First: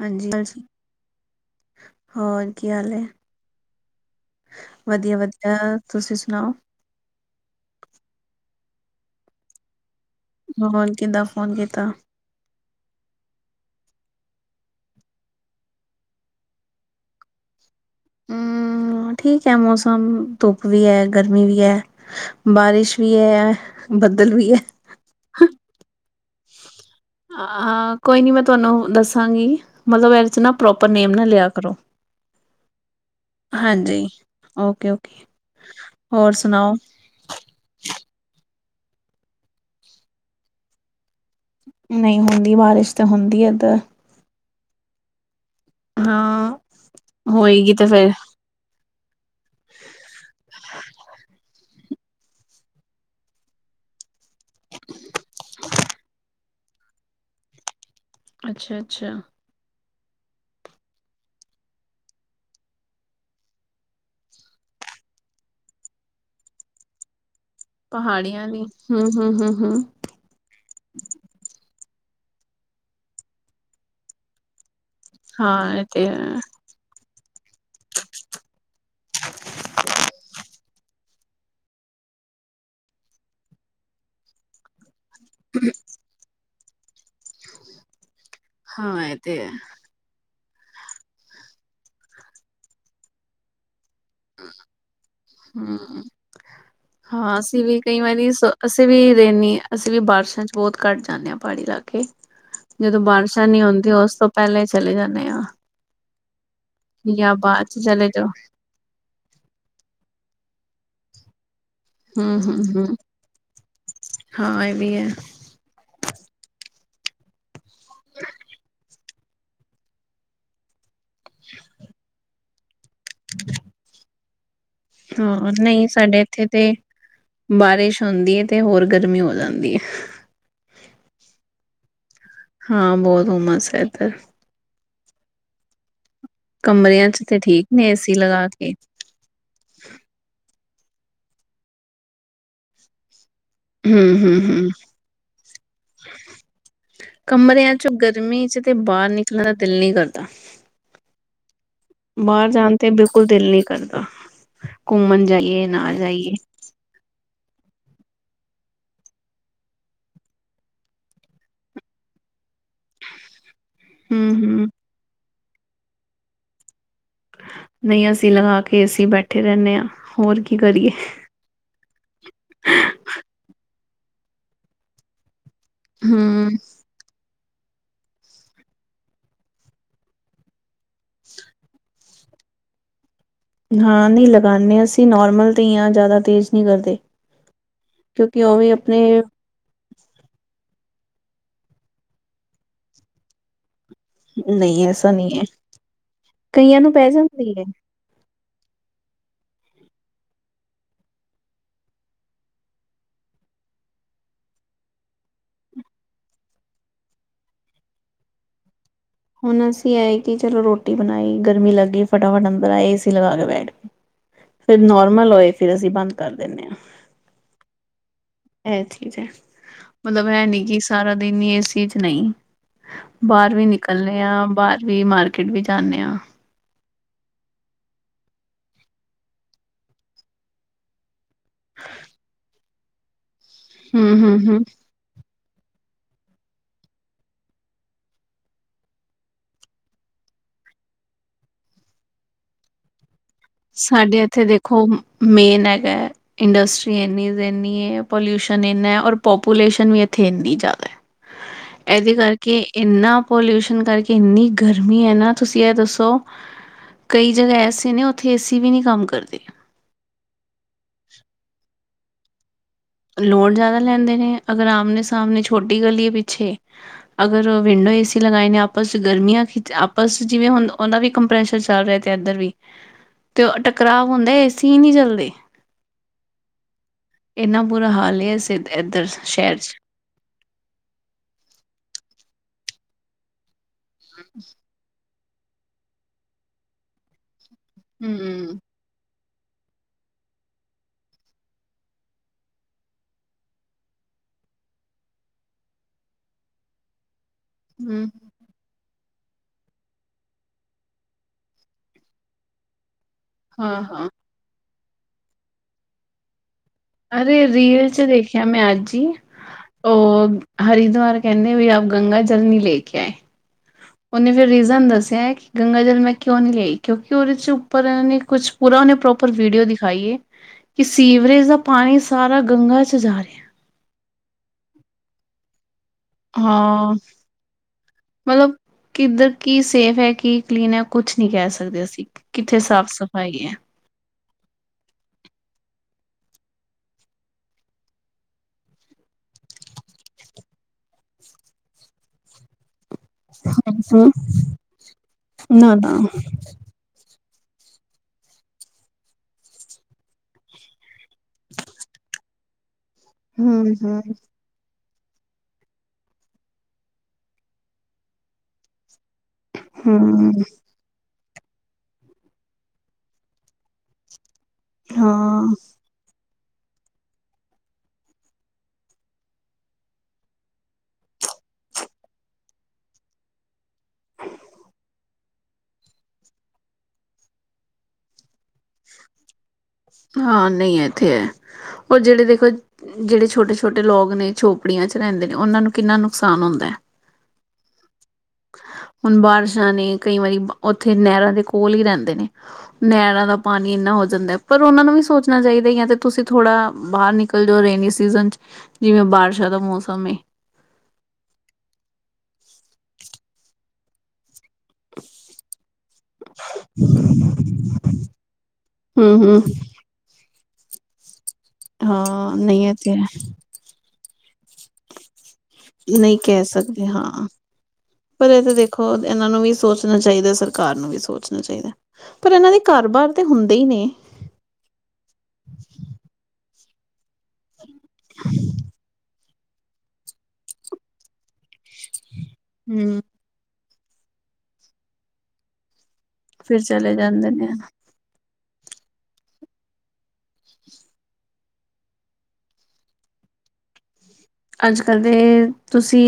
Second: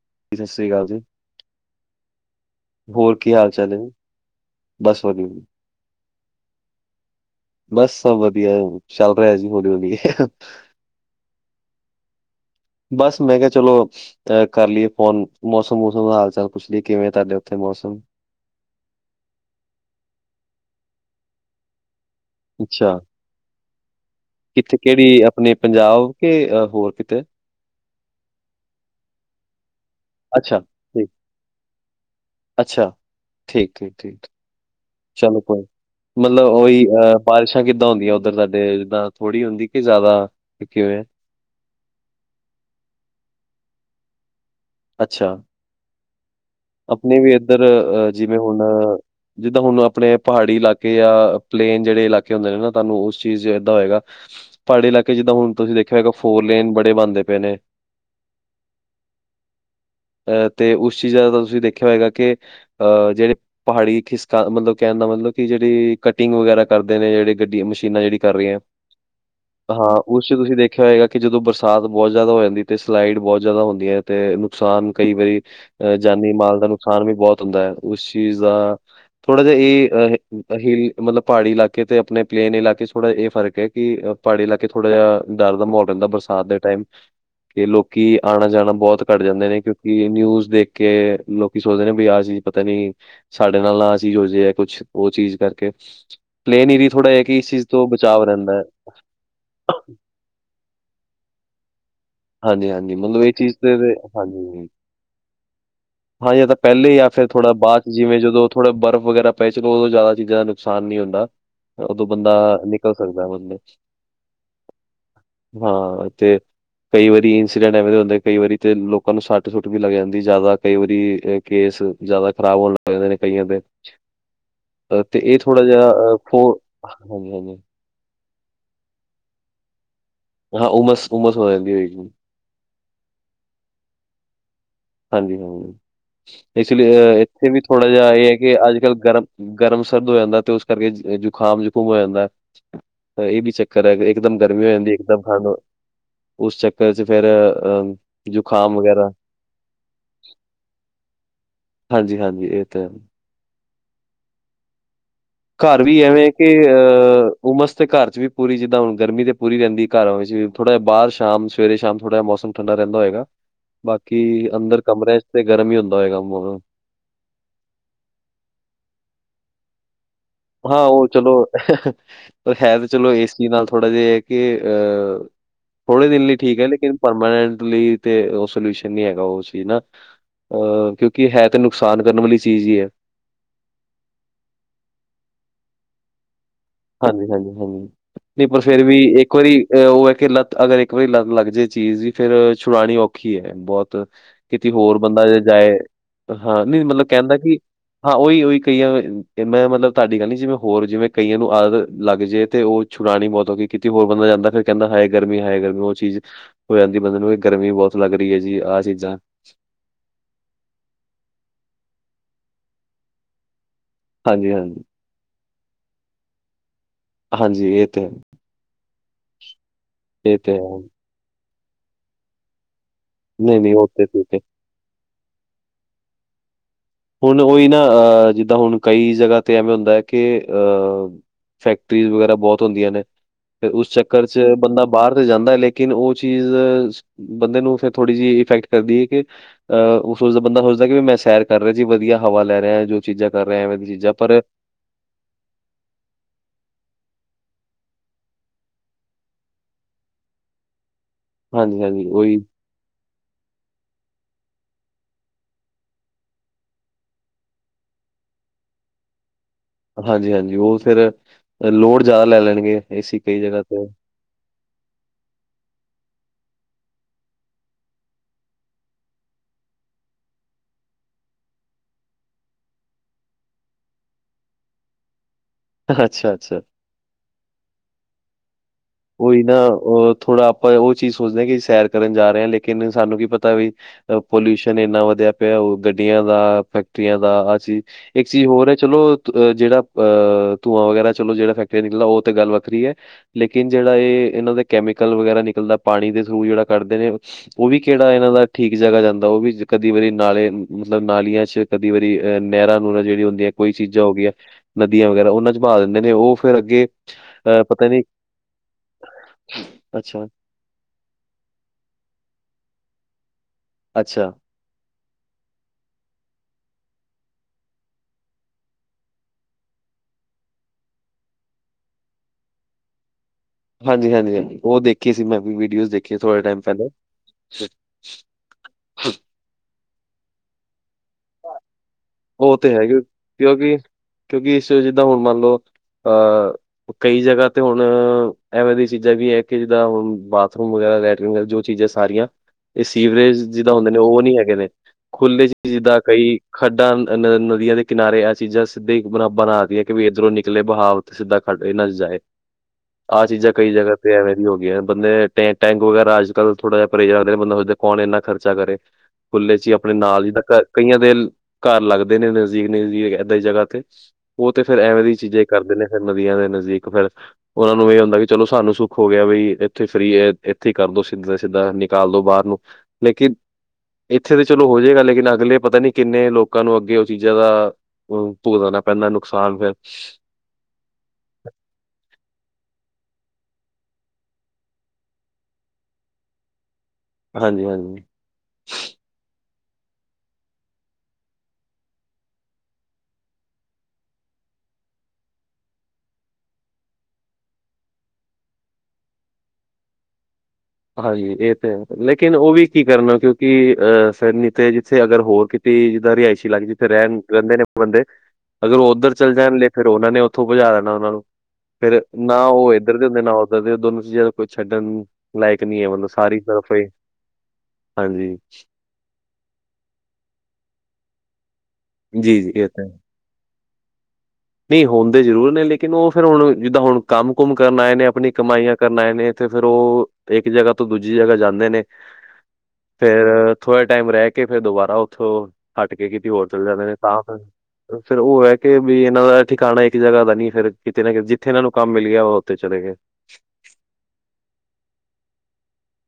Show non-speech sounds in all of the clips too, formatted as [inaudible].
ਹਾਂਜੀ ਹਾਂਜੀ ਸਾਸਰੀ ਕਾਲ ਜੀ। ਹੋਰ ਕੀ ਹਾਲ ਏ, ਹੋਰ ਕੀ ਹਾਲ ਚਾਲ ਹੈ? ਬਸ ਵਧੀਆ- ਜੀ, ਵਧੀਆ। ਤੁਸੀਂ ਸੁਨਾ ਔ। ਬਸ ਸਭ ਵਧੀਆ ਚੱਲ ਰਿਹਾ ਜੀ ਹੌਲੀ-ਹੌਲੀ। ਹਾਂ, ਹੋਰ ਕਿਦਾਂ ਫੋਨ ਕੀਤਾ? ਬਸ, ਮੈਂ ਕਿਆ ਚਲੋ ਅ ਕਰ ਲੀਏ ਫੋਨ ਮੌਸਮ-ਮੂਸਮ ਦਾ ਹਾਲ ਚਾਲ ਪੁੱਛ ਲਈਏ, ਕਿਵੇਂ ਤ੍ਹ‌ਾਡੇ ਉੱਥੇ ਮੌਸਮ। ਹਮ ਠੀਕ ਐ ਮੌਸਮ, ਧੁੱਪ ਵੀ ਐ, ਗਰਮੀ ਵੀ ਐ। ਅੱਛਾ, ਬਾਰਿਸ਼ ਵੀ ਹੈ ਬੱਦਲ ਵੀ ਹ ਕਿੱਥੇ ਕਿਹੜੀ ਆਪਣੇ ਪੰਜਾਬ ਕੇ ਅ ਹੋਰ ਕਿਤੇ? ਕੋਈ ਨਹੀਂ ਮੈਂ ਤੁਹਾਨੂੰ ਦੱਸਾਂਗੀ ਮਤਲਬ ਇਹਦੇ ਚ ਨਾ ਅੱਛਾ ਪ੍ਰੋਪਰ ਠੀਕ, ਨੇਮ ਨਾ ਲਿਆ ਕਰੋ ਅੱਛਾ ਠੀਕ ਹਾਂਜੀ ਠੀਕ ਓਕੇ ਓਕੇ ਚਲੋ ਕੋਈ ਹੋਰ ਮਤਲਬ ਸੁਣਾਓ ਉਹੀ ਪਾਤਸ਼ਾਹ ਕਿੱਦਾਂ ਹੁੰਦੀ ਆ ਉਧਰ ਸਾਡੇ ਜਿਦਾਂ ਥੋੜੀ ਹੁੰਦੀ ਕਿ ਜਿਆਦਾ ਨਹੀਂ ਹੁੰਦੀ ਬਾਰਿਸ਼ ਤੇ ਹੁੰਦੀ ਅੱਛਾ ਹਾਂ ਆਪਣੀ ਵੀ ਇਧਰ ਹੋਏਗੀ ਤੇ ਫੇਰ ਜਿਵੇਂ ਹੁਣ ਜਿੱਦਾਂ ਹੁਣ ਆਪਣੇ ਪਹਾੜੀ ਇਲਾਕੇ ਆ ਪਲੇਨ ਜਿਹੜੇ ਇਲਾਕੇ ਹੁੰਦੇ ਨੇ ਨਾ ਤੁਹਾਨੂੰ ਉਸ ਚੀਜ਼ ਦਾ ਹੋਏਗਾ ਪਹਾੜੇ ਇਲਾਕੇ ਜਿੱਦਾਂ ਹੁਣ ਤੁਸੀਂ ਦੇਖਿਆ ਹੈਗਾ ਫੋਰ ਲੇਨ ਬੜੇ ਬਣਦੇ ਪਏ ਨੇ ਅੱਛਾ ਅੱਛਾ ਅਹ ਤੇ ਉਸ ਚੀਜ਼ਾਂ ਤਾਂ ਤੁਸੀਂ ਦੇਖਿਆ ਹੋਏਗਾ ਕੇ ਅ ਜਿਹੜੇ ਪਹਾੜੀ ਖਿਸਕਾ, ਮਤਲਬ ਕਹਿਣ ਦਾ ਮਤਲਬ ਕਿ ਜਿਹੜੀ, ਕਟਿੰਗ ਵਗੈਰਾ ਕਰਦੇ ਨੇ, ਜਿਹੜੇ ਵੱਡੀਆ ਮਸ਼ੀਨਾਂ ਜਿਹੜੀ ਕਰ ਪਹਾੜੀਆਂ ਰ‌ਈਆਂ। ਦੀ ਹਮ ਹਮ ਹਮ ਹਮ ਹਾਂ ਉਸ 'ਚ ਤੁਸੀਂ ਦੇਖਿਆ ਹੋਏਗਾ ਕਿ ਜਦੋਂ ਬਰਸਾਤ ਬਹੁਤ ਜ਼ਿਆਦਾ ਹੋ ਜਾਂਦੀ ਤੇ ਸਲਾਈਡ ਬਹੁਤ ਜ਼ਿਆਦਾ ਹੁੰਦੀ ਐ ਤੇ ਨੁਕਸਾਨ ਕਈ ਵਾਰੀ, ਹਾਂ ਇਹ ਅਹ ਤੇ ਜਾ ਹੈ ਓਦਾ ਨੁਕਸਾਨ ਵੀ ਬਹੁਤ ਹੁੰਦਾ ਐ। ਉਸ ਚੀਜ਼ ਦਾ, ਥੋੜਾ ਜਾ ਇਹ ਹੇਗਾ ਐਹੀ ਮਤਲਬ ਪਹਾੜੀ ਇਲਾਕੇ ਤੇ ਆਪਣੇ ਪਲੇਨ ਇਲਾਕੇ 'ਚ ਥੋੜਾ ਇਹ ਫ਼ਰਕ ਐ ਕਿ, ਪਹਾੜੀ ਲਾਕੇ 'ਚ ਥੋੜਾ ਜਿਆ ਡਰ ਦਾ ਮਾਹੌਲ ਰਹਿੰਦਾ ਬਰਸਾਤ ਦੇ ਟਾਈਮ ਤੇ ਲੋਕੀ ਆਣਾ-ਜਾਣਾ ਹਾਂ ਬਹੁਤ ਇਹ ਘੱਟ ਤੇ ਜਾਂਦੇ ਹੈ ਨੇ, ਕਿਉਂਕਿ ਕਿ ਨਿਊਜ਼ ਦੇਖ ਕੇ ਲੋਕੀ ਸੋਚਦੇ ਨੇ ਬੀ ਆਹ ਚੀਜ਼ ਪਤਾ ਨੀ, ਸਾਡੇ ਨਾਲ ਨਾ ਜੇਓ ਜੇਆ ਕੁਛ, ਉਹ ਚੀਜ਼ ਕਰਕੇ, ਹਮ ਪਲੇਨ ਏਰੀਏ ਥੋੜ੍ਹਾ ਇਹ ਕਿ ਹਾਂ ਇਸ ਅਸੀਂ ਚੀਜ਼ ਵੀ ਤੋਂ ਕਈ ਬਚਾਵ ਵਾਰੀ ਸ ਰਹਿੰਦਾ ਐ। ਅਸੀਂ ਵੀ ਰੇਨੀ ਆਂ। ਅਸੀਂ ਵੀ ਬਾਰਿਸ਼ਾਂ 'ਚ ਬਹੁਤ ਘੱਟ ਜਾਂਨੇ ਆ, ਪਹਾੜੀ ਲਾਕੇ 'ਚ ਹਾਂਜੀ-ਹਾਂਜੀ, ਜਦੋਂ ਮਤਲਬ ਇਹ ਬਾਰਿਸ਼ਾਂ ਚੀਜ਼ ਨ‌ੀ ਤੇ ਤੇ- ਹੁੰਦੀਆਂ ਉਸ ਤੋਂ ਪਹਿਲੇ ਈ ਹਾਂਜੀ, ਚਲੇ ਜਾਂਨੇ ਆਂ। ਹਾਂ ਜਾਂ ਤਾਂ ਪਹਿਲੇ ਜਾਂ ਫਿਰ ਥੋੜ੍ਹਾ ਬਾਅਦ 'ਚ ਚਲੇ ਜਿਵੇਂ ਜਾਓ ਜਦੋਂ ਥੋੜਾ ਬਰਫ਼ ਵਗੈਰਾ ਪੈ ਚਲੋ, ਉਦੋਂ ਜ਼ਾਦਾ ਚੀਜ਼ਾਂ ਦਾ ਨੁਕਸਾਨ ਨੀ ਹੁੰਦਾ। ਫਿਰ ਉਦੋਂ ਬੰਦਾ ਹਮ ਹਮ ਨਿਕਲ ਹਮ ਸਕਦਾ, ਮਤਲਬ ਹਾਂ ਇਹ ਵੀ ਹੈ ਹਾਂ ਤੇ ਕਈ ਵਾਰੀ ਇੰਸੀਡੈਂਟ ਐਵੇਂ ਦੇ ਹੁੰਦੇ, ਕਈ ਵਾਰੀ ਤੇ ਲੋਕ ਲੋਕਾਂ ਨੂੰ ਸੱਟ-ਸੁੱਟ ਵੀ ਲੱਗ ਜਾਂਦੀ ਜਿਆਦਾ ਕਈ ਵਾਰੀ, ਏ ਕੇਸ ਜਿਆਦਾ ਖ਼ਰਾਬ ਹੋਣ ਪੈ ਜਾਂਦੇ ਨੇ ਕਈਆਂ ਦੇ, ਤੇ ਇਹ ਹਾਂ ਥੋੜਾ ਨਹੀਂ ਜਿਆ ਅ ਸਾਡੇ ਇੱਥੇ ਖੋ, ਤੇ ਹਾਂਜੀ-ਹਾਂਜੀ। ਬਾਰਿਸ਼ ਹੁੰਦੀ ਏ ਤੇ ਹੋਰ ਗਰਮੀ ਹੋ ਜਾਂਦੀ ਏ। ਹਾਂ, ਉਮਸ-ਉਮਸ ਹੋ ਜਾਂਦੀ ਹੋਏਗੀ। ਹਾਂ, ਬਹੁਤ ਊਮਸ ਐ ਇੱਧਰ। ਹਾਂਜੀ-ਹਾਂਜੀ, ਇਸ ਲਈ ਕਮਰਿਆਂ ਚ ਤੇ ਇੱਥੇ ਵੀ ਠੀਕ ਨੇ ਥੋੜ੍ਹਾ ਜਿਹਾ ਏਸੀ ਇਹ ਐ ਲਗਾ ਕਿ ਕੇ ਅੱਜ ਕੱਲ੍ਹ ਗਰਮ ਗਰਮ-ਸਰਦ ਹੋ ਜਾਂਦਾ ਤੇ ਉਸ ਕਰਕੇ ਜੁਖਾਂਮ-ਜੁਖੂਮ ਹੋ ਜਾਂਦਾ ਐ। ਇਹ ਵੀ ਚਕ ਘਰ ਆ ਕੇ, ਹਮ ਇੱਕ ਦਮ ਹਮ ਗਰਮੀ ਹਮ ਹੋ ਜਾਂਦੀ, ਇੱਕ ਦਮ ਠੰਡ ਹੋ ਉਸ ਚੱਕਰ 'ਚ ਫੇਰ, ਅਹ ਜ਼ੁਖਾਂਮ ਵਗੈਰਾ ਉਹਨਾਂ ਦਾ ਦਿਲ ਨੀ ਕਰਦਾ, ਹਾਂਜੀ-ਹਾਂਜੀ ਬਾਹਰ ਇਹ ਜਾਣ ਤਾਂ ਹੈ। ਤੇ ਬਿਲੁ ਤੇ ਦਿਲ ਨੀ ਕਰਦਾ, ਘੁੰਮਣ ਜਾਈ ਘਰ ਵੀ ਐਵੇਂ ਕਿ ਅ ਉਮਸ ਤੇ ਘਰ ਚ ਵੀ ਪੂਰੀ ਜਿੱਦਾਂ ਹੁਣ ਗਰਮੀ ਤੇ ਪੂਰੀ ਰਹਿੰਦੀ ਘਰਾਂ ਵਿੱਚ ਵੀ ਥੋੜਾ ਜਿ ਬਾਹਰ ਸ਼ਾਮ ਸਵੇਰੇ ਸ਼ਾਮ ਥੜਾਿਹਾ ਮੌਸਮ ਠੰਡਾ ਰਹਿੰਦਾ ਹੋਏਗਾ ਬਾਕੀ ਹਮ ਹਮ ਅੰਦਰ ਕਮਰਿਆਂ ਚ ਤੇ ਗਰਮ ਹੀ ਹੁੰਦਾ ਹੋਏਗਾ। ਨਹੀਂ ਅਸੀਂ ਲਗਾ ਕੇ ਅਸੀਂ ਬੈਠੇ ਰਹਿੰਦੇ ਹਾਂ। ਹੋਰ ਕੀ ਹਾਂ ਕਰੀਏ ਉਹ ਚਲੋ ਪਰ ਹੈ ਤੇ ਚਲੋ ਇਸਏ ਚੀਜ਼ ਨਾਲ ਥੋੜਾ ਜਿਹਾ ਹੈ ਕਿ ਅਹ ਥੋੜੇ ਦਿਨ ਲਈ ਹਮ ਠੀਕ ਹੈ ਲੇਕਿਨ ਪਰਮਾਨੈਂਟਲੀ ਤੇ ਉਹ ਸੋਲਿਊਸ਼ਨ ਨੀ ਹੈਗਾ ਉਹ ਚੀਜ਼ ਦਾ। ਅਹ ਕਿਉਂਕਿ ਹੈ ਤਾਂ ਨੁਕਸਾਨ ਕਰਨ ਵਾਲੀ ਚੀਜ਼ ਹੀ ਹੈ। ਹਾਂ ਨਹੀਂ ਲਗਾਉਂਦੇ ਅਸੀਂ ਨੋਰਮਲ ਤੇ ਹੀ ਹਾਂ ਜ਼ਿਆਦਾ ਤੇਜ਼ ਨਹੀਂ ਕਰਦੇ ਹਾਂਜੀ -ਹਾਂਜੀ, ਹਾਂਜੀ ਕਿਉਂਕਿ ਨਹੀਂ ਉਹ ਪਰ ਫਿਰ ਵੀ ਆਪਣੇ ਇੱਕ ਵਾਰੀ ਉਹ ਹੈ ਕਿ ਲੱਤ ਅਗਰ ਇੱਕ ਵਾਰੀ ਲੱਤ ਲੱਗ ਜੇ ਚੀਜ਼ ਦੀ ਫੇਿਰ ਛੁਡਾਣੀ ਔਖੀ ਹੈ ਬਹੁਤ ਕਿਤੇ ਨਹੀਂ ਹੋਰ ਐਸਾ ਬੰਦਾ ਨਹੀਂ ਜੇ ਹੈ ਜਾਏ ਹਾਂ ਕਈਆਂ ਨਹੀਂ ਨੂੰ ਮਤਲਬ ਪੈ ਕਹਿੰਦਾ ਜਾਂਦੀ ਕਿ ਹੈ ਹਾਂ ਉਈ-ਉਈ ਕਈਆਂ, ਮੈਂ ਮਤਲਬ ਤੁਹਾਡੀ ਗੱਲ ਨੀ ਜਿਵੇਂ ਹੋਰ, ਜਿਵੇਂ ਕਈਆਂ ਨੂੰ ਆਦਤ ਲੱਗ ਜ਼ੇ ਤੇ ਔਹ ਛੁਡਾਨੀ ਬੋਤ ਔਖੀ, ਕਿਥੇ ਹੋਰ ਬੰਦਾ ਜਾਂਦਾ। ਫਿਰ ਕਹਿੰਦਾ ਹਾਏ ਗਰਮੀ, ਹਾਏ ਗਰਮੀ ਔ ਚੀਜ਼। ਹੋ ਜਾਂਦੀ, ਬੰਦੇ ਨੂੰ ਗਰਮੀ ਬਹੁਤ ਲੱਗ ਰੀ ਐ ਜੀ, ਆਹ ਚੀਜ਼ਾਂ ਹੁਣ ਅਸੀਂ ਐ ਕਿ ਚਲੋ ਰੋਟੀ ਬਣਾਈ, ਗਰਮੀ ਲੱਗਗੀ, ਫਟਾਫਟ ਅੰਦਰ ਆਏ ਏ, ਸੀ ਲਗਾ ਕੇ ਬੈਠ ਗੇ। ਹਾਂਜੀ, ਫਿਰ ਹਾਂਜੀ, ਨੋਰਮਲ ਹੋਏ ਤੇ ਅਸੀਂ ਬੰਦ ਕਰ ਦਿੰਨੇ ਆ। ਹਾਂਜੀ, ਇਹ ਤੇ ਹੈ। ਏਹ ਚੀਜ਼ ਹੈ, ਮਤਲਬ ਇਹ ਏਹ ਤੇ ਹੈ। ਨੀ ਕਿ, ਸਾਰਾ ਦਿਨ ਈ ਏ ਸੀ ਚ ਨ ਈ। ਬਾਹਰ ਨਹੀਂ, ਵੀ ਨਹੀਂ ਉਹ ਤੇ ਨਿਕਲਨੇ ਠੀਕ ਹੈ। ਆਂ, ਬਾਹਰ ਵੀ ਮਾਰਕੀਟ ਵੀ ਜਾਂਨੇ ਆ। ਹੁਣ ਔਈ ਨਾ ਅਹ ਜਿੱਦਾਂ ਹੁਣ ਕਈ ਜਗ੍ਹਾ ਤੇ ਐਵੇਂ ਹੁੰਦਾ ਏ ਕੇ ਅਹ ਫੈਕਟਰੀਜ਼ ਵਗੈਰਾ ਬਹੁਤ ਹੁੰਦੀਆਂ ਨੇ। ਫੇਰ ਉਸ ਹਮ ਚੱਕਰ ਹਮ 'ਚ ਹਮ ਬੰਦਾ ਬਾਹਰ ਤੇ ਜਾਂਦਾ ਲੇਕਿਨ ਉਹ ਚੀਜ਼, ਬੰਦੇ ਨੂੰ ਫਿਰ ਥੋੜ੍ਹੀ ਜਿਹੀ ਇਫੈਕਟ ਕਰਦੀ ਏ ਕਿ ਅਹ ਓ ਫਿਰ ਬੰਦਾ ਸੋਚਦਾ ਕਿ ਮੈਂ ਸੈਰ ਕਰ ਰਿਆ ਜੀ, ਵਧੀਆ ਹਵਾ ਲੈ ਰਿਆ ਜੇ ਚੀਜ਼ਾਂ ਕਰ ਰ‌ਏ ਆ। ਸਾਡੇ ਏਥੇ ਦੇਖੋ ਮੇਨ ਹੈਗਾ। ਇੰਡਸਟਰੀ ਇਨੀ ਇਨੀ ਹੈ ਪੋਲਿਊਸ਼ਨ ਇੰਨਾ ਔਰ ਪਾਪੂਲੇਸ਼ਨ ਵੀ ਇੱਥੇ ਇੰਨੀ ਜ਼ਿਆਦਾ ਹਾਂਜੀ, ਹੈ। ਹਾਂਜੀ ਇਹਦੇ ਨਾਲ ਉਹੀ ਕੀ ਇੰਨਾ ਪੋਲਿਊਸ਼ਨ ਕਰਕੇ, ਇੰਨੀ ਗਰਮੀ ਹੈ ਨਾ ਤੁਸੀਂ ਇਹ ਦੱਸੋ ਕਈ ਜਗ੍ਹਾ ਐਸੇ ਨੇ ਉੱਥੇ ਏਸੀ ਵੀ ਨਹੀ ਕੰਮ ਕਰਦੇ। ਹਾਂਜੀ- ਹਾਂਜੀ ਉਹ ਫਿਰ ਲੋਡ ਜ਼ਿਆਦਾ ਲੈ ਲੈਣਗੇ। ਏਸੀ ਕਈ ਲੋੜ ਜਗ੍ਹਾ ਜ਼ਿਆਦਾ ਤੇ ਲੈਂਦੇ ਨੇ ਅਗਰ ਆਮਣੇ ਸਾਹਮਣੇ ਛੋਟੀ ਗਲੀ ਹੈ ਪਿੱਛੇ ਅਗਰ ਵਿੰਡੋ ਏ ਸੀ ਲਗਾਏ ਨੇ ਆਪਸ 'ਚ ਗਰਮੀਆਂ ਖਿੱਚ ਆਪਸ 'ਚ ਜਿਵੇਂ ਹੁਣ ਉਹਦਾ ਵੀ ਕੰਪਰੈਸ਼ਰ ਚੱਲ ਰਿਹਾ ਤੇ ਇਧਰ ਵੀ, ਤੇ ਉਹ ਟਕਰਾਵ ਹੁੰਦਾ ਏਸੀ ਹੀ ਨਹੀਂ ਚਲਦੇ ਅੱਛਾ- ਅੱਛਾ। ਇੰਨਾ ਬੁਰਾ ਹਾਲ ਹੀ ਇਸ ਏਧਰ ਸ਼ਹਿਰ 'ਚ ਥੋੜ੍ਹਾ ਆਪਾਂ ਉਹ ਚੀਜ਼ ਸੋਚਦੇ ਹਾਂ ਕਿ ਸੈਰ ਕਰਨ ਜਾ ਰਹੇ ਹੈ, ਲੇਕਿਨ ਸਾਨੂੰ ਕੀ ਪਤਾ ਵੀ ਪੋਲਿਊਸ਼ਨ ਇੰਨਾ ਵਧਿਆ ਪਿਆ ਉਹ ਗੱਡੀਆਂ ਦਾ, ਫੈਕਟਰੀਆਂ ਦਾ ਆ ਚੀਜ਼ ਇੱਕ ਚੀਜ਼ ਹੂੰ, ਹੋਰ ਹੈ। ਚਲੋ ਜਿਹੜਾ ਅ, ਧੂੰਆਂ ਵਗੈਰਾ ਚਲੋ ਜਿਹੜਾ ਫੈਕਟਰੀ ਨਿਕਲ ਉਹ ਤੇ ਗੱਲ ਵੱਖਰੀ ਹੈ ਲ ਲੇਕਿਨ ਜਿਹੜਾ ਇਹਨਾਂ ਦਾ ਕੈਮੀਕਲ ਵਗੈਰਾ ਨਿਕਲਦਾ ਪਾਣੀ ਦੇ ਥਰੂ ਜਿਹੜਾ ਕਢਦੇ ਨੇ ਉਹ ਵੀ ਹੂੰ, ਕਿਹੜਾ ਇਹਨਾਂ ਦਾ ਠੀਕ ਜਗ੍ਹਾ ਜਾਂਦਾ ਉਹ ਵੀ ਕਦੀ ਵਾਰੀ ਨਾਲੇ ਮਤਲਬ ਨਾਲੀਆਂ 'ਚ ਕਦੀ ਵਾਰੀ ਨਹਿਰਾਂ ਨਾਂ ਜਿਹੜੀਆਂ ਹੁੰਦੀਆਂ ਕੋਈ ਚੀਜ਼ਾਂ ਹਾਂ-ਹਾਂ ਹੋ ਗਈਆਂ, ਨਦੀਆਂ ਵਗੈਰਾ ਉਹਨਾਂ 'ਚ ਬਹਾ ਦਿੰਦੇ ਨੇ ਉਹ ਫਿਰ ਅੱਗੇ ਅਰੇ ਅ, ਪਤਾ ਰੀਲ 'ਚ ਨਹੀਂ ਦੇਖਿਆ ਮੈਂ ਅੱਜ ਹੀ, ਅੱਛਾ ਉਹ ਹਰਿਦੁਆਰ ਕਹਿੰਦੇ ਵੀਈ ਆਪ ਗੰਗਾ ਜਲ ਨਹੀਂ ਲੈ ਕੇ ਆਏ ਅੱਛਾ ਉਹਨੇ ਫਿਰ ਰੀਜ਼ਨ ਦੱਸਿਆ ਹੈ ਕਿ ਗੰਗਾ ਜਲ ਮੈਂ ਕਿਉਂ ਨਹੀਂ ਲਿਆਈ, ਕਿਉਂਕਿ ਉਹਦੇ 'ਚ ਉੱਪਰਨੇ ਕੁਛ ਪੂਰਾ ਉਹਨੇ ਪ੍ਰੋਪਰ ਵੀਡੀਓ ਦਿਖਾਈ ਏ ਕਿ ਸੀਵਰੇਜ ਦਾ ਪਾਣੀ ਸਾਰਾ ਗੰਗਾ 'ਚ ਜਾ ਰਿਹਾ। ਹਾਂਜੀ- ਹਾਂਜੀ, ਹਾਂਜੀ ਉਹ ਦੇਖੀ ਸੀ ਮੈਂ ਵੀਡੀਓਜ਼ ਦੇਖ ਹਾਂ ਮਤਲਬ ਕਿੱਧਰ ਕੀ ਸੇਫ ਹੈ ਕੀ ਕਲੀਨ ਹੈ ਕੁਛ ਨਹੀਂ ਕਹਿ ਸਕਦੇ ਅਸੀਂ। ਉਹ ਕਿੱਥੇ ਤੇ ਸਾਫ਼ ਹੈਗੇ ਸਫ਼ਾਈ ਹੈ। ਕਿਉਂਕਿ, ਕਿਉਂਕਿ ਇਸ ਜਿੱਦਾਂ ਹੁਣ ਮੰਨ ਲਓ ਅਹ ਕਈ ਜਗ੍ਹਾ ਤੇ ਹੁਣ ਇਹੋ ਜਿਹੀਆਂ ਚੀਜ਼ਾਂ ਵੀ ਹੈ। ਜਿੱਦਾਂ ਹ ਬਾਥਰੂਮ ਵਗੈਰਾ, ਲੈਟਰਿਨ ਵਗੈਰਾ ਜੋ ਚੀਜ਼ਾਂ ਸਾਰੀਆਂ ਇਹ ਸੀਵਰੇਜ ਜਿੱਦਾਂ ਹੁੰਦੇ ਨੇ ਹੂੰ ਉਹ ਨਹੀਂ ਹੈਗੇ ਨੇ, ਖੁੱਲੇ 'ਚ ਨਾ-ਨਾ ਜਿੱਦਾਂ ਕਈ ਖੱਡਾਂ ਨਦੀਆਂ ਦੇ ਕਿਨਾਰੇ ਇਹ ਚੀਜ਼ਾਂ ਸਿੱਧੇ ਬ ਬਣਾਕੇ ਕਿ ਵੀ ਇੱਧਰੋਂ ਨਿਕਲੇ ਬਹਾਵ ਸਿੱਧਾ ਖਡ ਇਹਨਾਂ 'ਚ ਜਾਏ, ਆਹ ਚੀਜ਼ਾਂ ਕਈ ਜਗ੍ਹਾ ਹੂੰ-ਹੂੰ ਤੇ ਐਵੇਂ ਹੋ ਗਈ ਬੰਦੇ ਟ ਟੈਂਕ ਵਗੈਰਾ ਅੱਜ- ਕੱਲ੍ਹ ਥੋੜ੍ਹਾ ਜਿਹਾ ਪਰਹੇਜ ਰੱਖਦੇ ਨੇ, ਬੰਦਾਦੇ ਕੌਣ ਇੰਨਾ ਖਰਚਾ ਕਰੇ ਖੁੱਲੇ 'ਚ ਆਪਣੇ ਨਾਲ ਜੀ ਤਾਂ ਹੂੰ ਘਰ ਕਈਆਂ ਦੇਨ ਘਰ ਲੱਗਦੇ ਨੇ ਨਜ਼ਦੀਕ ਨਦੀਕ ਏਦਾਂ ਦੀ ਜਗ੍ਹਾ ਤੇ, ਉਹ ਤੇ ਫਿਰ ਐਵੇਂ ਦੀ ਚੀਜ਼ਾਂ ਹੀ ਹਾਂ ਕਰਦੇ ਨੇ ਫਿਰ ਨਦੀਆਂ ਦੇ ਨਜ਼ਦੀਕ ਫਿਰ ਉਹਨਾਂ ਨੂੰ ਇਹ ਹੁੰਦਾ ਕਿ ਚਲੋ ਸਾਨੂੰ ਸੁੱਖ ਹੋ ਗਿਆ ਬਈ ਇੱਥੇ ਫਰੀ, ਇੱਥੇ ਕਰ ਦੋ ਸਿੱਧਾ ਦਾ ਸਿੱਧਾ ਨਿਕਾਲ ਦੋ ਬਾਹਰ ਨੂੰ ਲੇਕਿਨ, ਇੱਥੇ ਤਾਂ ਚਲੋ ਹੋ ਜਾਏਗਾ ਲੇਕਿਨ ਅਗਲੇ ਪਤਾ ਨੀ ਕਿੰਨੇ ਲੋਕ ਲੋਕਾਂ ਨੂੰ ਅੱਗੇ ਇਹ ਚੀਜ਼ਾਂ ਦਾ ਭੁਗਤਣਾ ਪੈਂਦਾ ਨੁਕਸਾਨ ਫਿਰ- ਹਾਂ ਨਹੀਂ, ਇੱਥੇ ਤੇ ਹੈ, ਉਹ ਜਿਹੜੇ ਦੇਖੋ ਜਿਹੜੇ ਛੋਟੇ- ਛੋਟੇ ਲੋਕ ਨੇ ਝੋਪੜੀਆਂ 'ਚ ਰਹਿੰਦੇ ਨੇ ਉਹਨਾਂ ਨੂੰ ਕਿੰਨਾ ਨੁਕਸਾਨ ਹੁੰਦਾ। ਹਾਂਜੀ- ਹਾਂਜੀ। ਹੁਣ ਬਾਰਿਸ਼ਾਂ ਨੇ, ਕਈ ਵਾਰੀ ਉੱਥੇ ਨਹਿਰਾਂ ਦੇ ਕੋਲ ਹੀ ਰਹਿੰਦੇ ਨੇ। ਨਹਿਰਾਂ ਦਾ ਪਾਣੀ ਇੰਨਾ ਹੋ ਜਾਂਦਾ ਹੈ। ਪਰ ਉਹਨਾਂ ਨੂੰ ਵੀ ਸੋਚਣਾ ਚਾਹੀਦਾ ਹੈ। ਤੇ ਤੁਸੀਂ ਥੋੜ੍ਹਾ ਬਾਹਰ ਨਿਕਲ ਲ ਜੋ ਰੇਨੀ ਸੀਜ਼ਨ ' ਜਿਵੇਂ ਬਾਰਿਸ਼ਾਂ ਦਾ ਮੌਸਮ ਏ ਹਾਂਜੀ ਇਹ ਤੇ ਹੈ, ਲੇਕਿਨ ਉਹ ਵੀ ਕੀ ਕਰਨ ਕਿਉਂਕਿ ਅਹ ਸੈਨੀ ਤੇ ਜਿੱਥੇ ਅਗਰ ਹੋਰ ਕੀਤੀ ਜਿੱਦਾਂ ਰਿਹਾਇਸ਼ੀ ਲੱਗਦੀ ਜਿੱਥੇ ਰਹਿਣ ਦਿੰਦੇ ਨੇ ਬੰਦੇ ਅਗਰ ਉਹ ਉੱਧਰ ਚੱਲ ਹੂੰ-ਹੂੰ ਜਾਣ ਲੇਕਿਨ ਉਹਨਾ ਨੇ ਉੱਥੋਂ ਭਜਾ ਦੇਣਾ ਉਹਨਾਂ ਨੂੰ। ਫਿਰ ਹਾਂ ਨਾ ਨਹੀਂ ਉਹ ਇਹ ਤੇ ਇੱਧਰ ਹੈ ਦੇ ਹੁੰਦੇ ਨਾ ਉੱਧਰ ਦੇ, ਦੋਨੋ ਚੀਜ਼ਾਂ ਕੋਈ ਛੱਡਣ ਨੂੰ ਨਹੀਂ ਕਹਿ ਸਕਦੇ ਹਾਂ, ਹਾਂਜੀ ਪਰ ਇਹ ਤਾਂ ਦੇਖੋ ਖੁਦ ਇਹਨਾਂ ਨੂੰ ਵੀ ਸੋਚਣਾ ਚਾਹੀਦਾ, ਸਰਕਾਰ ਨੂੰ ਵੀ ਸੋਚਣਾ ਚਾਹੀਦਾ ਪਰ ਜੀ, ਜੀ ਇਹਨਾਂ ਦੇ ਇਹ ਤਾਂ ਘਰ ਹੈ। -ਬਾਰ ਤੇ ਹੁੰਦੇ ਹੀ ਨੇ ਨਹੀਂ ਹੋਂਦੇ ਜ਼ਰੂਰ ਨੇ ਲੇਕਿਨ ਉਹ ਫੇਰ ਹੁਣ ਜਿੱਦਾਂ ਹੁਣ ਕੰਮ ਕੁਮ ਕਰਨ ਆਏ ਨੇ ਆਪਣੀ ਕਮਾਈਆਂ ਕਰਨ ਆਏ ਨੇ ਤੇ ਫੇਰ ਉਹ ਇੱਕ ਜਗ੍ਹਾ ਤੋਂ ਦੂਜੀ ਜਗ੍ਹਾ ਜਾਂਦੇ ਨੇ ਹੂੰ ਫੇਰ ਥੋੜ੍ਹਾ ਟਾਈਮ ਰਹਿ ਕੇ ਫਿਰ ਦੁਬਾਰਾ ਉੱਥੋਂ ਹੱਟ ਕੇ ਕਿਤੇ ਹੋਰ ਚਲੇ ਜਾਂਦੇ ਨੇ ਤਾਂ ਫਿਰ ਫੇਰ ਉਹ ਹੈ ਕੇ ਬਈ ਇਹਨਾਂ ਦਾ ਠਿਕਾਣਾ ਇੱਕ ਜਗ੍ਹਾ ਦਾ ਨ ਫਿਰ ਕਿਤੇ ਨਾ ਕਿਤੇ ਜਿੱਥੇ ਇਹਨਾਂ ਨੂੰ ਕੰਮ ਮਿਲ ਗਿਆ ਉੱਥੇ ਚਲੇ ਗਏ। ਅੱਜ ਕੱਲ੍ਹ ਦੇ ਤੁਸੀਂ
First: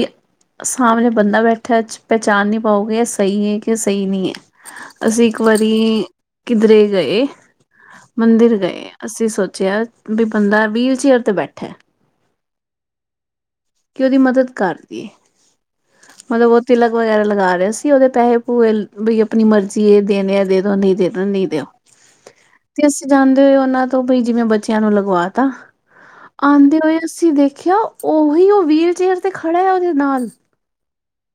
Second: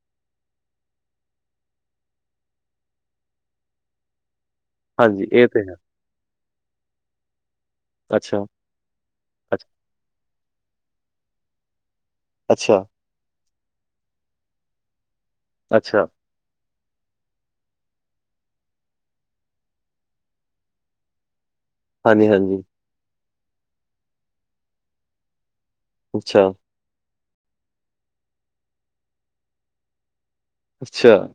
ਸਾਹਮਣੇ ਬੰਦਾ ਬੈਠਾ ਅੱਜ ਪਹਿਚਾਣ ਨੀ ਪਾਉਗੇ ਸਹੀ ਹੈ ਕਿ ਸਹੀ ਨਹੀਂ ਹੈ। ਹਾਂਜੀ ਅਸੀਂ ਇੱਕ ਇਹ ਤੇ ਹੈ। ਵਾਰੀ ਕਿਧਰੇ ਗਏ ਅੱਛਾ, ਮੰਦਿਰ ਗਏ ਆ ਅਸੀਂ ਅੱਛ ਸੋਚਿਆ ਬਈ ਬੰਦਾ ਵੀਲ ਚੇਅਰ ਤੇ ਬੈਠਾ, ਅੱਛਾ। ਕਿ ਉਹਦੀ ਮਦਦ ਕਰਦੀ ਅੱਛਾ, ਮਤਲਬ ਉਹ ਤਿਲਕ ਵਗੈਰਾ ਲਗਾ ਰਿਹਾ ਸੀ ਉਹਦੇ ਪੈਸੇ ਪੂਹੇ ਬਈ ਆਪਣੀ ਮਰਜ਼ੀ ਏ ਦੇਣੇ ਆ ਦੇ ਦੋ ਨਹੀਂ ਦੇਣੇ [unintelligible] ਹਾਂਜੀ-ਹਾਂਜੀ। ਤੇ ਅਸੀਂ ਜਾਂਦੇ ਹੋਏ ਉਹਨਾਂ ਤੋਂ ਬਈ ਜਿਵੇਂ ਬੱਚਿਆਂ ਨੂੰ ਲਗਵਾ ਤਾ, ਅੱਛਾ, ਆਂਦੇ ਹੋਏ ਤੁਸੀਂ ਦੇਖਿਆ ਉਹੀ ਉਹ ਵੀਲ ਚੇਅਰ ਤੇ ਖੜਾ ਹੈ ਉਹਦੇ ਨਾਲ। ਅੱਛਾ,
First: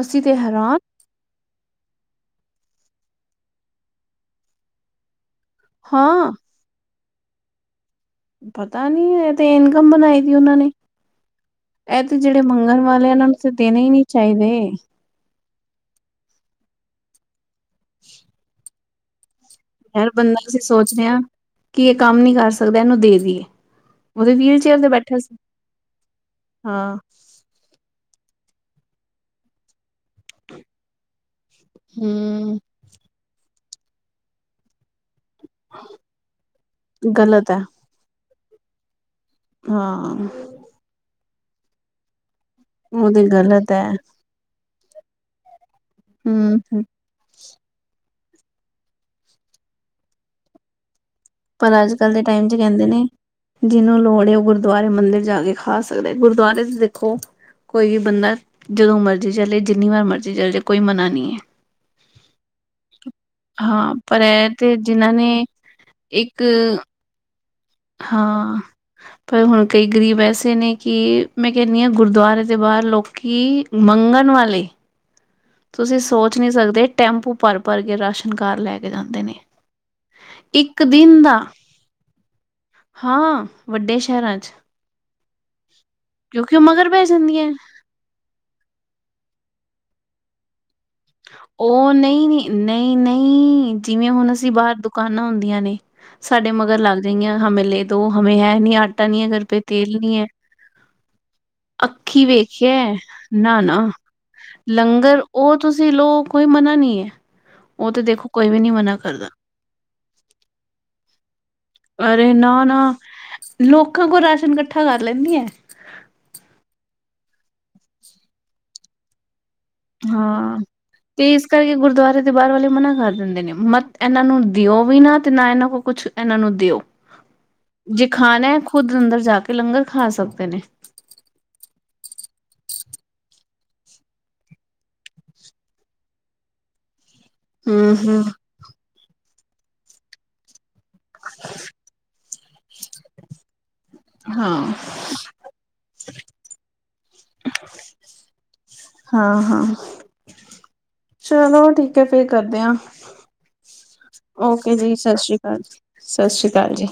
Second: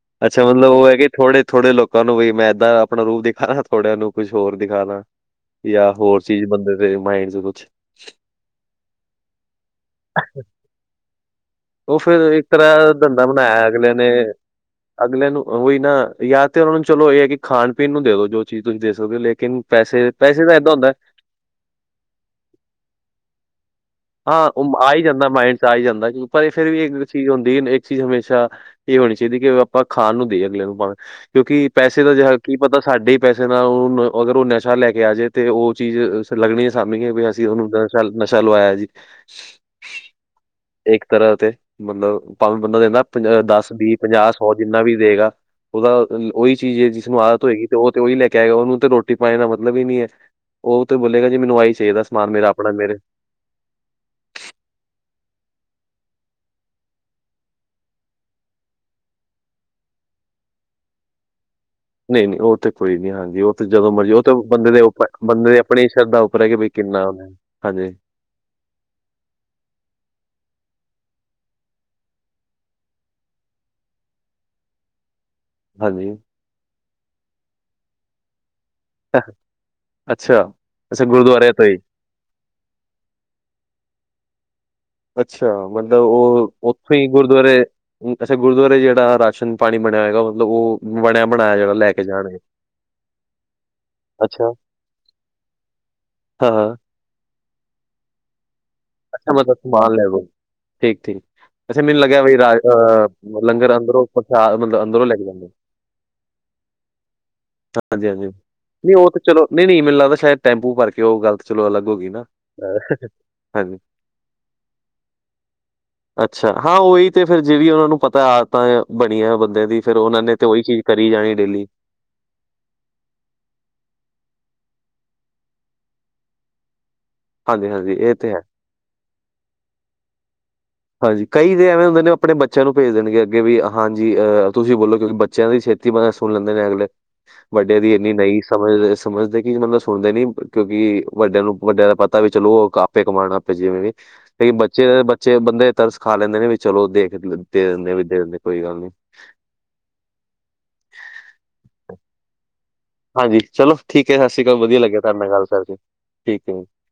ਅਸੀਂ ਤੇ ਅੱਛਾ ਮਤਲਬ ਹੈਰਾਨ ਉਹ ਹੈ ਕਿ ਥੋੜੇ-ਥੋੜੇ ਲੋਕਾਂ ਨੂੰ ਵੀ ਮੈਂ ਏਦਾਂ ਆਪਣਾ ਰੂਪ ਦਿਖਾ ਦਾਂ ਥੋੜਿਆਂ ਨੂੰ ਕੁਛ ਹੋਰ ਦਿਖਾ ਦਾਂ। ਯਾ ਹੋਰ ਹਾਂ ਚੀਜ਼ ਬੰਦੇ ਦੇ ਮਾਇੰਡ ਨੂੰ ਕੁੱਛ ਪਤਾ ਨੀ ਇਹ ਤੇ ਇਨਕਮ ਬਣਾਈ ਦੀ ਉਹਨਾਂ ਨੇ ਉਹ ਇਹ ਤੇ ਫਿਰ ਜਿਹੜੇ ਇੱਕ ਮੰਗਣ ਤਰ੍ਹਾਂ ਵਾਲੇ ਧੰਦਾ ਐਹਨਾਂ ਨੂੰ ਤੇ ਬਣਾਇਆ ਦੇਣੇ ਹੀ ਅਗਲੇ ਨੀ ਨੇ ਚਾਹੀਦੇ। ਅਗਲੇ ਨੂੰ ਓਹੀ ਨਾ ਯਾ ਤੇ ਉਹਨਾਂ ਨੂੰ ਚਲੋ ਇਹ ਹੈ ਕਿ ਖਾਣ ਪੀਣ ਨੂੰ ਦੇ ਦੋ ਜੋ ਚੀਜ਼ ਤੁਸੀਂ ਦੇ ਸਕਦੇ ਹੋ ਲੇਕਿਨ ਪੈਸੇ-ਪੈਸੇ ਤਾਂ ਏਦਾਂ ਹੁੰਦਾ ਕੀ ਇਹ ਕੰਮ ਨਹੀਂ ਕਰ ਸਕਦਾ ਇਹਨੂੰ ਦੇ ਦੀਏ। ਉਹਦੇ ਹਾਂ ਵੀਲ ਉਹ ਚੇਅਰ ਤੇ ਆ ਈ ਬੈਠਾ ਜਾਂਦਾ ਸੀ ਮਾਇੰਡ ਚ ਆ ਈ ਜਾਂਦਾ ਪਰ ਫਿਰ ਵੀ ਹਾਂ ਏਕ ਚੀਜ਼ ਹੁੰਦੀ ਇੱਕ ਚੀਜ਼ ਹਮੇਸ਼ਾ ਇਹ ਹੋਣੀ ਚਾਹੀਦੀ ਕਿ ਆਪਾਂ ਖਾਣ ਨੂੰ ਦਈਏ ਅਗਲੇ ਨੂੰ ਪਾਨ ਕਿਉਂਕਿ ਪੈਸੇ ਦਾ ਜਿ ਕੀ ਹਮ ਪਤਾ ਸਾਡੇ ਹੀ ਪੈਸੇ ਨਾਲ ਉਹ ਓਦਰੋ ਨਸ਼ਾ ਲੈ ਕੇ ਆ ਜੇ। ਤੇ ਉਹ ਚੀਜ਼ ਲੱਗਣੀ ਏ ਸਾਨੂੰ ਕੀ ਬਈ ਅਸੀਂ ਗ਼ਲਤ ਹੈ ਉਹਨੂੰ ਨਸ਼ਾ ਲਵਾਯਾ ਜੀ। ਹਾਂ। ਇੱਕ ਤਰ੍ਹਾਂ ਤੇ ਮਤਲਬ ਪਾਂਵੇ ਬੰਦਾ ਦਿੰਦਾ ਉਹ ਤੇ ਦਸ ਗ਼ਲਤ ਹੈ ਵੀਹ ਪੰਜਾਹ ਔ ਜਿੰਨਾ ਵੀ ਦੇਗਾ ਉਹਦਾ ਉਹੀ ਚੀਜ਼ ਹਮ ਏ ਜਿਸਨੂੰ ਆਦਤ ਹੋਏਗੀ ਤੇ ਉਹ ਤੇ ਉਹੀ ਲੈ ਕੇ ਆਏਗਾ ਉਹਨੂੰ ਤੇ ਰੋਟੀ ਪਾਣੀ ਦਾ ਮਤਲਬ ਈ ਨੀ ਹੈ। ਉਹ ਤੇ ਬੋਲੇਗਾ ਜੀ ਮੈਨੂੰ ਆਈ ਚਾਹੀਦਾ ਸਮਾਨ ਮੇਰਾ ਆਪਣਾ ਮੇਰੇ ਜਿਨੂੰ ਲੋੜ ਏ ਉਹ ਗੁਰਦੁਆਰੇ ਮੰਦਿਰ ਜਾ ਕੇ ਖਾ ਸਕਦਾ ਗੁਰਦੁਆਰੇ ਚ ਦੇਖੋ ਕੋਈ ਵੀ ਬੰਦਾ ਜਦੋਂ ਮਰਜ਼ੀ ਚੱਲੇ ਜਿੰਨੀ ਵਾਰ ਮਰਜ਼ੀ ਚੱਲ ਜੇ ਕੋਈ ਮਨਾ ਨੀ ਹੈ। ਨਹੀਂ-ਨਹੀਂ ਉਹ ਤੇ ਕੋਈ ਨੀ ਹਾਂਜੀ ਉਹ ਤੇ ਜਦੋਂ ਹਾਂ ਮਰਜ਼ੀ ਪਰ ਉਹ ਤੇ ਇਹ ਬੰਦੇ ਦੇ ਉੱਪਰ ਜਿਨਾਂ ਨੇ ਬੰਦੇ ਦੇ ਆਪਣੀ ਸ਼ਰਧਾ ਉੱਪਰ ਇੱਕ ਹੈ ਕਿ ਬਈ ਕਿੰਨਾ, ਹਾਂਜੀ। ਹਾਂ। ਪਰ ਹੁਣ ਕਈ ਗਰੀਬ ਐਸੇ ਨੇ ਕਿ ਮੈਂ ਕਹਣੀ ਆ ਗੁਰਦੁਆਰੇ ਦੇ ਬਾਹਰ ਲੋਕੀ ਮੰਗਣ ਵਾਲੇ ਤੁਸੀਂ ਹਾਂਜੀ ਸੋਚ ਨਹੀਂ ਸਕਦੇ ਟੈਂਪੂ ਭਰ ਭਰ ਕੇ ਰਸ਼ ਘਰ ਲੈ ਕੇ ਜਾਂਦੇ ਨੇ ਅੱਛਾ, ਇੱਕ ਅੱਛਾ ਦਿਨ ਦਾ ਗੁਰਦੁਆਰੇ ਤੋਂ ਹੀ ਹਾਂ ਵੱਡੇ ਸ਼ਹਿਰਾਂ 'ਚ। ਅੱਛਾ, ਮਤਲਬ ਉਹ ਕਿਉਂਕਿ ਮਗਰ ਉੱਥੋਂ ਪੈ ਹੀ ਜਾਂਦੀਆਂ ਗੁਰਦੁਆਰੇ ਅੱਛਾ ਗੁਰਦੁਆਰੇ ਜੇੜਾ ਰਾਸ਼ਨ ਪਾਣੀ ਬਣਿਆ ਹੈਗਾ ਮਤਲਬ ਉਹ ਬਣਿਆ ਬਣਾ ਉਹ ਨਹੀਂ ਨਹੀਂ ਨਹੀਂ ਜਿਵੇਂ ਹੁਣ ਅਸੀਂ ਅੱਛਾ, ਬਾਹਰ ਦੁਕਾਨਾਂ ਹੁੰਦੀਆਂ ਨੇ, ਸਾਡੇ ਹਾਂ, ਹਾਂ ਮਗਰ ਲੱਗ ਜਾਏਂਗੇ ਹਮੇ ਲੇਦੋ ਹਮੇ ਹੈ ਨੀ ਆਟਾ ਨੀ ਹੈ ਕਰਰ ਪਏ ਤੇਲ ਨੀ ਹੈ, ਠੀਕ-ਠੀਕ। ਵੈਸੇ ਮੈਨ ਲੱਗਿਆ ਅੱਖੀ ਬਈ ਵੇਖਿਆ [unintelligible] ਨਾ ਲੰਗਰ ਨਾ ਅੰਦਰੋ ਪ੍ਰਸ਼ਾਦ ਅੰਦਰੋਂ ਲੈ ਕੇ ਜਾਂਦੇ। ਤੁਸੀ ਲੋ ਕੋਈ ਮਨਾ ਨਹੀਂ ਹੈ ਉਹ ਤੇ ਹਾਂਜੀ, ਹਾਂਜੀ ਦੇਖੋ ਕੋਈ ਵੀ ਨੀ ਮਨਾ ਨਹੀਂ ਉਹ ਤਾਂ ਕਰਦਾ। ਨਹੀਂ, ਨਹੀਂ ਮੈਨੂੰ ਲੱਗਦਾ ਸ਼ਾਇਦ ਟੈਂਪੂ ਭਰ ਕੇ ਉਹ ਗਲਤ ਚਲੋ ਅਲੱਗ ਹੋ ਗਈ ਨਾ। ਅਰੇ ਨਾ ਹਾਂਜੀ। ਲੋਕਾਂ ਕੋਲ ਰਾਸ਼ਨ ਇਕੱਠਾ ਕਰ ਲੈਂਦੀ ਆ। ਅੱਛਾ, ਹਾਂ ਉਹੀ ਤੇ ਫ਼ਿਰ ਜਿਹੜੀ ਉਹਨਾ ਨੂੰ ਪਤਾ ਆਦਤ ਬਣੀਆਂ ਬੰਦਿਆਂ ਦੀ ਫੇਰ, ਉਹਨਾਂ ਨੇ ਤੇ ਹਾਂ। ਉਹੀ ਚੀਜ਼ ਕਰੀ ਜਾਣੀ ਇਸ ਡੇਲੀ। ਕਰਕੇ ਗੁਰਦੁਆਰੇ ਤੇ ਬਾਹਰ ਵਾਲੇ ਮਨਾ ਕਰ ਦਿੰਦੇ ਨੇ ਮਤ ਇਹਨਾਂ ਨੂੰ ਦਿਓ ਵੀ ਨਾ ਤੇ ਨਾ ਇਹਨਾਂ ਕੋਲ ਕੁਛ ਇਹਨਾਂ ਨੂੰ ਦਿਓ। ਹਾਂਜੀ ਹਾਂਜੀ ਜੇ ਇਹ ਤੇ ਖਾਣਾ ਹੈ, ਖੁਦ ਅੰਦਰ ਜਾ ਕੇ ਲੰਗਰ ਖਾ ਸਕਦੇ ਨੇ। ਹਾਂਜੀ, ਕਈ ਦੇ ਐਵੇਂ ਹੁੰਦੇ ਨੇ ਆਪਣੇ ਬੱਚਿਆਂ ਨੂੰ ਭੇਜ ਦੇਣਗੇ ਅੱਗੇ ਵੀ ਹਾਂਜੀ ਅਹ ਤੁਸੀਂ ਬੋਲੋ ਕਿਉਂਕਿ ਬੱਚਿਆਂ ਦੀ ਛੇਤੀ ਕੀ ਮਤਲ ਸੁਣ ਲੈਂਦੇ ਨੇ ਅਗਲੇ ਵੱਡੇ ਦੀ ਹੂੰ ਇੰਨੀ ਹੂੰ ਨਹੀਂ ਸਮਝਦੇ ਸਮਝਦੇ ਕਿ ਮਤਲਬ ਸੁਣਦੇ ਨੀ ਕਿਉਂਕਿ ਵੱਡਿਆਂ ਨੂੰ ਵੱਡਿਆਂ ਦਾ ਪਤਾ ਵੀ ਚਲੋ, ਉਹ ਆਪੇ ਕਮਾਉਣ ਆਪੇ ਜਿਵੇਂ ਵੀ ਲਕ ਹਾਂ ਬੱਚੇ ਬੱਚੇ ਤੇ ਬੰਦੇ ਤਰਸ ਖਾ ਲੈਂਦੇ ਨੇ ਵੀ ਚਲੋ ਦੇਖ ਦੇ ਦਿੰਦੇ ਵੀ ਦੇ ਦਿੰਦੇ ਕੋਈ ਗੱਲ ਨੀ ਹਾਂ, ਹਾਂ ਚਲੋ ਠੀਕ ਹੈ ਫੇਰ ਕਰਦੇ ਹਾਂ। ਹਾਂਜੀ ਚਲੋ ਠੀਕ ਹੈ ਸਤਿ ਸ਼੍ਰੀ ਅਕਾਲ ਓਕੇ ਵਧੀਆ ਜੀ, ਲੱਗਿਆ ਸਤਿ ਤੁਹਾਡੇ ਨਾਲ ਸ੍ਰੀ ਗੱਲ ਅਕਾਲ ਕਰਕੇ ਜੀ, ਸਤਿ ਸ਼੍ਰੀ ਠੀਕ ਹੈ ਅਕਾਲ ਜੀ।